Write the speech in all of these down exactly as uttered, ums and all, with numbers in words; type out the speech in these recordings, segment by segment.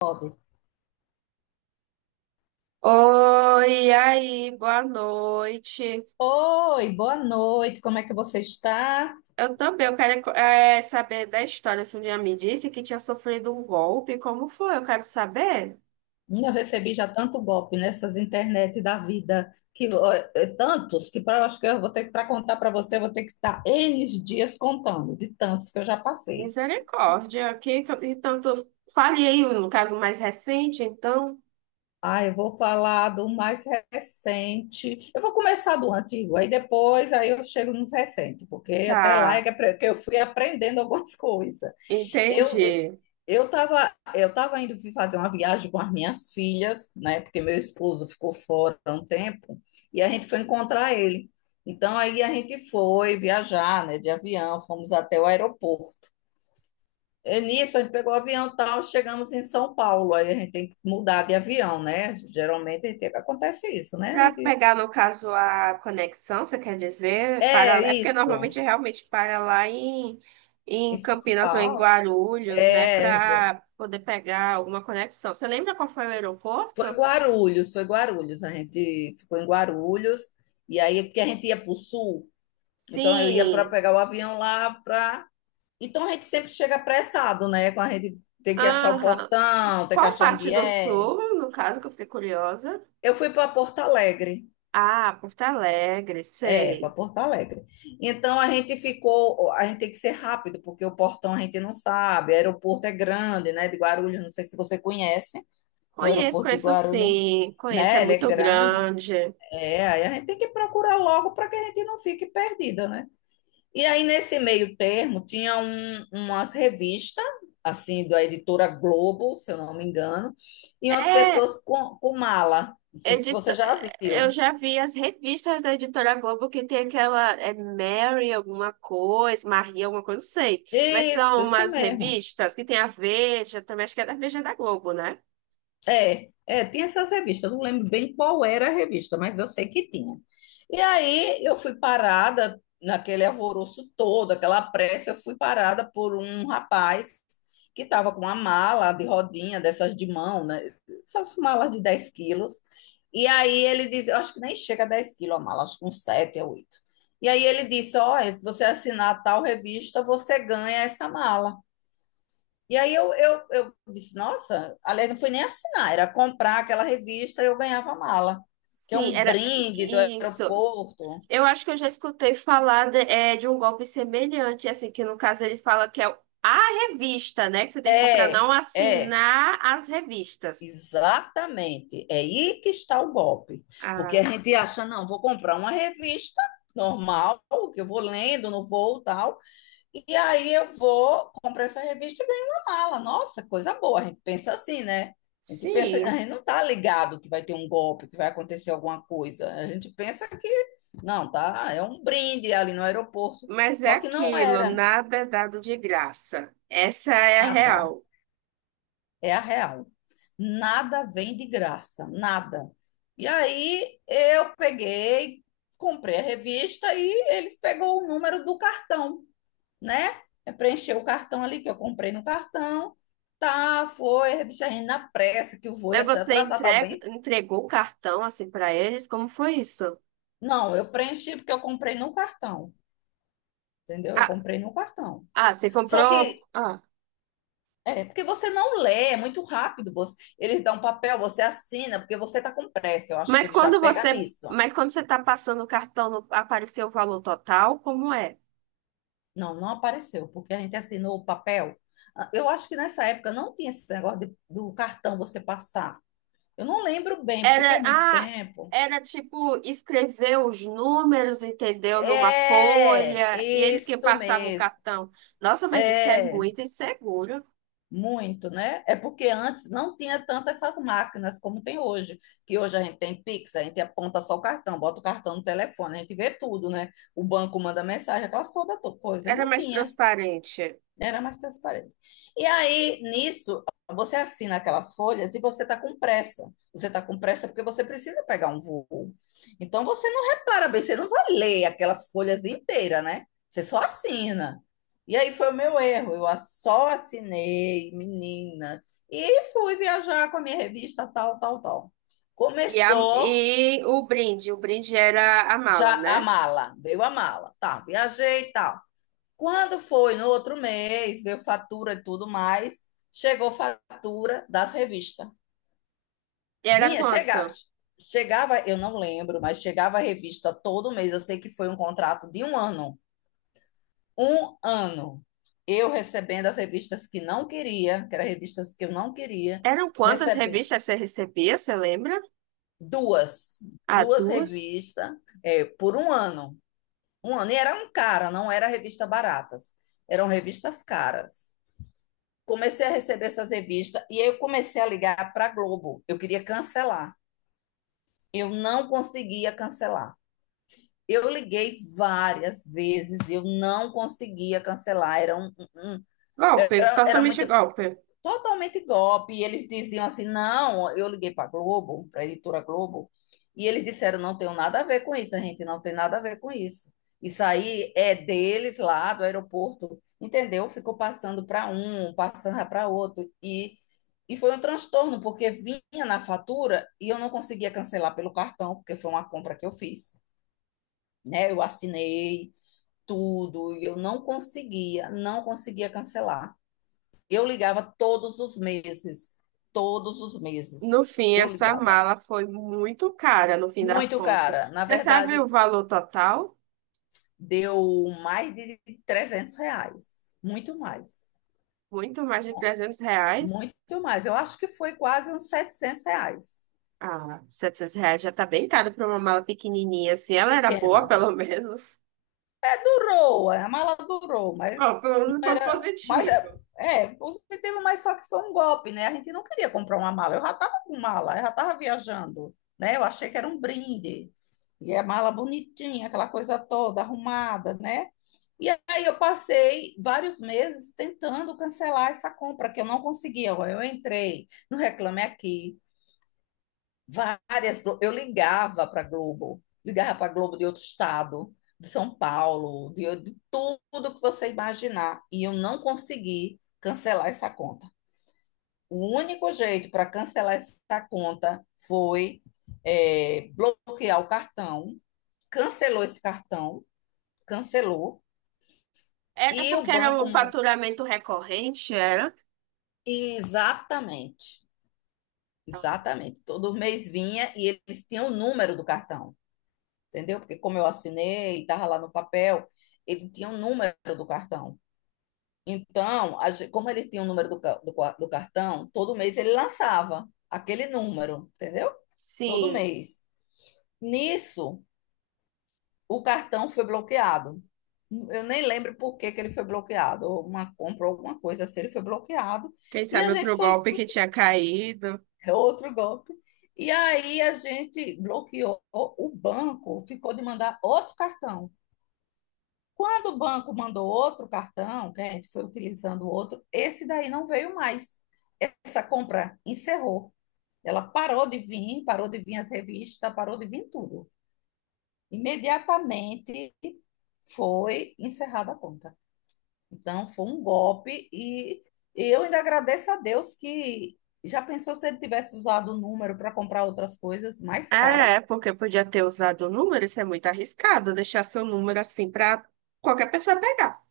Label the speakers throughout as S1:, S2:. S1: Bob.
S2: Oi, e aí, boa noite.
S1: Oi, boa noite, como é que você está?
S2: Eu também, eu quero eh, saber da história. Se um dia me disse que tinha sofrido um golpe, como foi? Eu quero saber.
S1: Hum, Eu recebi já tanto golpe nessas internet da vida, que ó, é é tantos que pra, eu acho que eu vou ter que para contar para você, eu vou ter que estar N dias contando, de tantos que eu já passei.
S2: Misericórdia, que, que- então tu fale aí no caso mais recente, então.
S1: Ah, eu vou falar do mais recente. Eu vou começar do antigo, aí depois aí eu chego nos recentes, porque até lá é
S2: Tá,
S1: que apre- que eu fui aprendendo algumas coisas. Eu,
S2: entendi.
S1: Eu estava eu tava indo fazer uma viagem com as minhas filhas, né? Porque meu esposo ficou fora há um tempo e a gente foi encontrar ele. Então aí a gente foi viajar, né? De avião, fomos até o aeroporto. E nisso a gente pegou o avião e tal, chegamos em São Paulo. Aí a gente tem que mudar de avião, né? Geralmente a gente, acontece isso, né? A
S2: Para
S1: gente,
S2: pegar, no caso, a conexão, você quer dizer? Para...
S1: é
S2: É porque normalmente
S1: isso.
S2: realmente para lá em, em
S1: Em São
S2: Campinas ou em
S1: Paulo,
S2: Guarulhos, né?
S1: é,
S2: Para poder pegar alguma conexão. Você lembra qual foi o
S1: foi
S2: aeroporto?
S1: Guarulhos, foi Guarulhos. A gente ficou em Guarulhos e aí porque a gente ia para o sul. Então eu ia para
S2: Sim.
S1: pegar o avião lá para. Então a gente sempre chega apressado, né? Com a gente tem que achar o
S2: Aham.
S1: portão, tem que
S2: Qual
S1: achar
S2: parte
S1: onde
S2: do
S1: é.
S2: sul, no caso, que eu fiquei curiosa?
S1: Eu fui para Porto Alegre.
S2: Ah, Porto Alegre,
S1: É, para
S2: sei.
S1: Porto Alegre. Então a gente ficou, a gente tem que ser rápido, porque o portão a gente não sabe. O aeroporto é grande, né? De Guarulhos, não sei se você conhece o
S2: Conheço,
S1: aeroporto de
S2: conheço
S1: Guarulhos,
S2: sim. Conheço, é
S1: né? Ele é
S2: muito
S1: grande.
S2: grande.
S1: É, aí a gente tem que procurar logo para que a gente não fique perdida, né? E aí, nesse meio termo, tinha um, umas revistas, assim, da editora Globo, se eu não me engano, e umas
S2: É,
S1: pessoas com, com mala. Não sei se
S2: Edito...
S1: você já
S2: Eu
S1: viu.
S2: já vi as revistas da Editora Globo que tem aquela é Mary alguma coisa, Maria alguma coisa, não sei. Mas
S1: Isso,
S2: são
S1: isso
S2: umas
S1: mesmo.
S2: revistas que tem a Veja, também acho que é da Veja da Globo, né?
S1: É, é, tinha essas revistas, eu não lembro bem qual era a revista, mas eu sei que tinha. E aí eu fui parada naquele alvoroço todo, aquela pressa, eu fui parada por um rapaz que estava com uma mala de rodinha, dessas de mão, né? Essas malas de dez quilos. E aí ele disse, eu acho que nem chega a 10 quilos a mala, acho que uns sete a oito. E aí ele disse, olha, se você assinar tal revista, você ganha essa mala. E aí eu, eu, eu disse, nossa, aliás, não foi nem assinar, era comprar aquela revista e eu ganhava a mala, que é
S2: Sim,
S1: um
S2: era
S1: brinde do
S2: isso.
S1: aeroporto.
S2: Eu acho que eu já escutei falar de, é, de um golpe semelhante, assim, que no caso ele fala que é o- a revista, né? Que você tem que comprar,
S1: É,
S2: não
S1: é,
S2: assinar as revistas.
S1: exatamente. É aí que está o golpe. Porque
S2: Ah,
S1: a gente acha, não, vou comprar uma revista normal, que eu vou lendo no voo e tal. E aí eu vou, compro essa revista e ganho uma mala. Nossa, coisa boa. A gente pensa assim, né? A gente pensa, a
S2: sim.
S1: gente não tá ligado que vai ter um golpe, que vai acontecer alguma coisa. A gente pensa que não, tá? É um brinde ali no aeroporto.
S2: Mas é
S1: Só que não
S2: aquilo,
S1: era
S2: nada é dado de graça. Essa é a
S1: nada.
S2: real.
S1: É a real. Nada vem de graça, nada. E aí eu peguei, comprei a revista e eles pegou o número do cartão, né? É preencher o cartão ali que eu comprei no cartão. Tá, foi, revista Renda na pressa, que o voo
S2: Mas
S1: ia ser
S2: você
S1: atrasar tal
S2: entrega,
S1: bem.
S2: entregou o cartão assim para eles? Como foi isso?
S1: Não, eu preenchi porque eu comprei no cartão, entendeu? Eu
S2: Ah,
S1: comprei no cartão.
S2: ah, você
S1: Só
S2: comprou.
S1: que
S2: Ah.
S1: é porque você não lê, é muito rápido. Você, eles dão um papel, você assina, porque você tá com pressa. Eu acho que
S2: Mas
S1: ele já
S2: quando
S1: pega
S2: você,
S1: nisso.
S2: mas quando você está passando o cartão, não apareceu o valor total? Como é?
S1: Não, não apareceu, porque a gente assinou o papel. Ah, eu acho que nessa época não tinha esse negócio de- do cartão você passar. Eu não lembro bem, porque
S2: Era,
S1: faz muito
S2: ah,
S1: tempo.
S2: era tipo escrever os números, entendeu? Numa
S1: É,
S2: folha e eles que
S1: isso
S2: passavam o
S1: mesmo.
S2: cartão. Nossa, mas isso é
S1: É,
S2: muito inseguro.
S1: muito, né? É porque antes não tinha tantas essas máquinas como tem hoje, que hoje a gente tem Pix, a gente aponta só o cartão, bota o cartão no telefone, a gente vê tudo, né? O banco manda mensagem, aquelas toda to- coisa, e
S2: Era
S1: não
S2: mais
S1: tinha.
S2: transparente.
S1: Era mais transparente. E aí, nisso, você assina aquelas folhas e você está com pressa. Você está com pressa porque você precisa pegar um voo. Então, você não repara bem, você não vai ler aquelas folhas inteiras, né? Você só assina. E aí foi o meu erro. Eu só assinei, menina. E fui viajar com a minha revista, tal, tal, tal.
S2: E, a,
S1: Começou
S2: e o brinde, o brinde era a mala,
S1: já a
S2: né?
S1: mala. Veio a mala. Tá, viajei e tal. Quando foi no outro mês, veio fatura e tudo mais, chegou fatura das revistas.
S2: Era
S1: Vinha, chegava.
S2: quanto?
S1: Chegava, eu não lembro, mas chegava a revista todo mês. Eu sei que foi um contrato de um ano. Um ano. Eu recebendo as revistas que não queria, que eram revistas que eu não queria,
S2: Eram quantas
S1: recebendo
S2: revistas você recebia, você lembra?
S1: duas,
S2: Ah,
S1: duas
S2: duas?
S1: revistas, é, por um ano. Um ano. E era um cara, não era revista baratas. Eram revistas caras. Comecei a receber essas revistas e eu comecei a ligar para a Globo. Eu queria cancelar. Eu não conseguia cancelar. Eu liguei várias vezes, eu não conseguia cancelar, era, um, um, um,
S2: Golpe,
S1: era, era
S2: totalmente
S1: muita
S2: golpe.
S1: totalmente golpe. E eles diziam assim: não, eu liguei para a Globo, para a editora Globo, e eles disseram: não tem nada a ver com isso, a gente não tem nada a ver com isso. Isso aí é deles lá do aeroporto, entendeu? Ficou passando para um, passando para outro. E, e foi um transtorno, porque vinha na fatura e eu não conseguia cancelar pelo cartão, porque foi uma compra que eu fiz. Né? Eu assinei tudo e eu não conseguia, não conseguia cancelar. Eu ligava todos os meses, todos os meses.
S2: No fim,
S1: Eu
S2: essa
S1: ligava.
S2: mala foi muito cara, no fim das
S1: Muito
S2: contas.
S1: cara. Na
S2: Você sabe o
S1: verdade,
S2: valor total?
S1: deu mais de trezentos reais. Muito mais.
S2: Muito mais de trezentos reais.
S1: Muito mais. Eu acho que foi quase uns setecentos reais.
S2: Ah, setecentos reais já tá bem caro para uma mala pequenininha, assim. Ela era
S1: Pequena.
S2: boa, pelo menos.
S1: Durou, a mala durou, mas
S2: Bom, pelo
S1: não
S2: menos foi
S1: era. Mas
S2: positivo.
S1: é, é positivo, mas só que foi um golpe, né? A gente não queria comprar uma mala. Eu já estava com mala, eu já estava viajando, né? Eu achei que era um brinde. E a mala bonitinha, aquela coisa toda arrumada, né? E aí eu passei vários meses tentando cancelar essa compra, que eu não conseguia. Eu entrei no Reclame Aqui. Várias. Eu ligava para Globo, ligava para Globo de outro estado, de São Paulo, de, de tudo que você imaginar. E eu não consegui cancelar essa conta. O único jeito para cancelar essa conta foi, é, bloquear o cartão. Cancelou esse cartão, cancelou.
S2: Era
S1: E o
S2: porque era
S1: banco.
S2: um faturamento recorrente, era?
S1: Exatamente, exatamente. Todo mês vinha e eles tinham o número do cartão. Entendeu? Porque como eu assinei, estava lá no papel, ele tinha um número do cartão. Então, a gen- como ele tinha o número do, ca- do ca- do cartão, todo mês ele lançava aquele número, entendeu? Todo
S2: Sim.
S1: mês. Nisso, o cartão foi bloqueado. Eu nem lembro por que que ele foi bloqueado, ou uma compra, ou alguma coisa assim, ele foi bloqueado.
S2: Quem
S1: E
S2: sabe
S1: a gente
S2: outro golpe
S1: solicitou
S2: que tinha caído.
S1: outro golpe. E aí a gente bloqueou o banco, ficou de mandar outro cartão. Quando o banco mandou outro cartão, né, que a gente foi utilizando outro, esse daí não veio mais. Essa compra encerrou. Ela parou de vir, parou de vir as revistas, parou de vir tudo. Imediatamente foi encerrada a conta. Então foi um golpe e eu ainda agradeço a Deus que já pensou se ele tivesse usado o número para comprar outras coisas mais caras?
S2: É, porque podia ter usado o número, isso é muito arriscado, deixar seu número assim para qualquer pessoa pegar.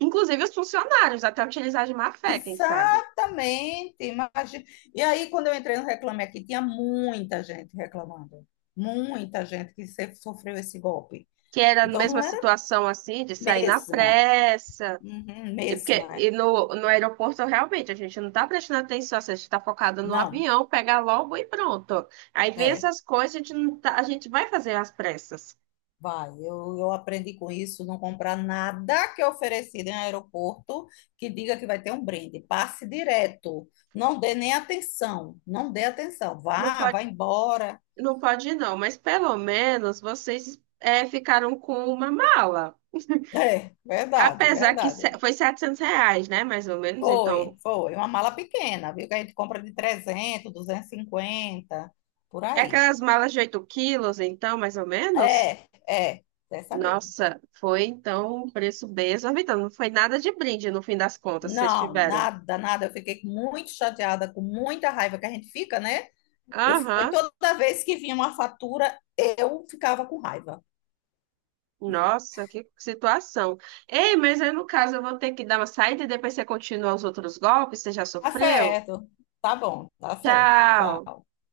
S2: Inclusive os funcionários, até utilizar de má fé, quem sabe.
S1: Exatamente, imagina. E aí, quando eu entrei no Reclame Aqui, tinha muita gente reclamando, muita gente que se- sofreu esse golpe.
S2: Que era a
S1: Então,
S2: mesma
S1: não era
S2: situação assim, de sair na
S1: mesma,
S2: pressa.
S1: uhum,
S2: E, porque,
S1: mesma, é.
S2: e no, no aeroporto, realmente, a gente não tá prestando atenção, assim, a gente tá focado no
S1: Não,
S2: avião, pega logo e pronto. Aí vem
S1: é,
S2: essas coisas, a gente, não tá- a gente vai fazer as pressas.
S1: vai, eu, eu aprendi com isso, não comprar nada que é oferecido em aeroporto que diga que vai ter um brinde, passe direto, não dê nem atenção, não dê atenção,
S2: Não
S1: vá,
S2: pode.
S1: vá embora.
S2: Não pode não, mas pelo menos vocês é, ficaram com uma mala.
S1: É, verdade,
S2: Apesar que
S1: verdade.
S2: se- foi setecentos reais, né? Mais ou menos.
S1: Foi,
S2: Então,
S1: foi. Uma mala pequena, viu? Que a gente compra de trezentos, duzentos e cinquenta por
S2: é
S1: aí.
S2: aquelas malas de oito quilos, então, mais ou menos.
S1: É, é, dessa mesmo.
S2: Nossa, foi então um preço bem exorbitante. Não foi nada de brinde no fim das contas, vocês
S1: Não,
S2: tiveram.
S1: nada, nada. Eu fiquei muito chateada, com muita raiva que a gente fica, né? Eu, fi-
S2: Aham.
S1: toda vez que vinha uma fatura, eu ficava com raiva.
S2: Nossa, que situação. Ei, mas aí no caso eu vou ter que dar uma saída e depois você continua os outros golpes, você já
S1: Tá
S2: sofreu?
S1: certo, tá bom, tá certo.
S2: Tchau.
S1: Tchau.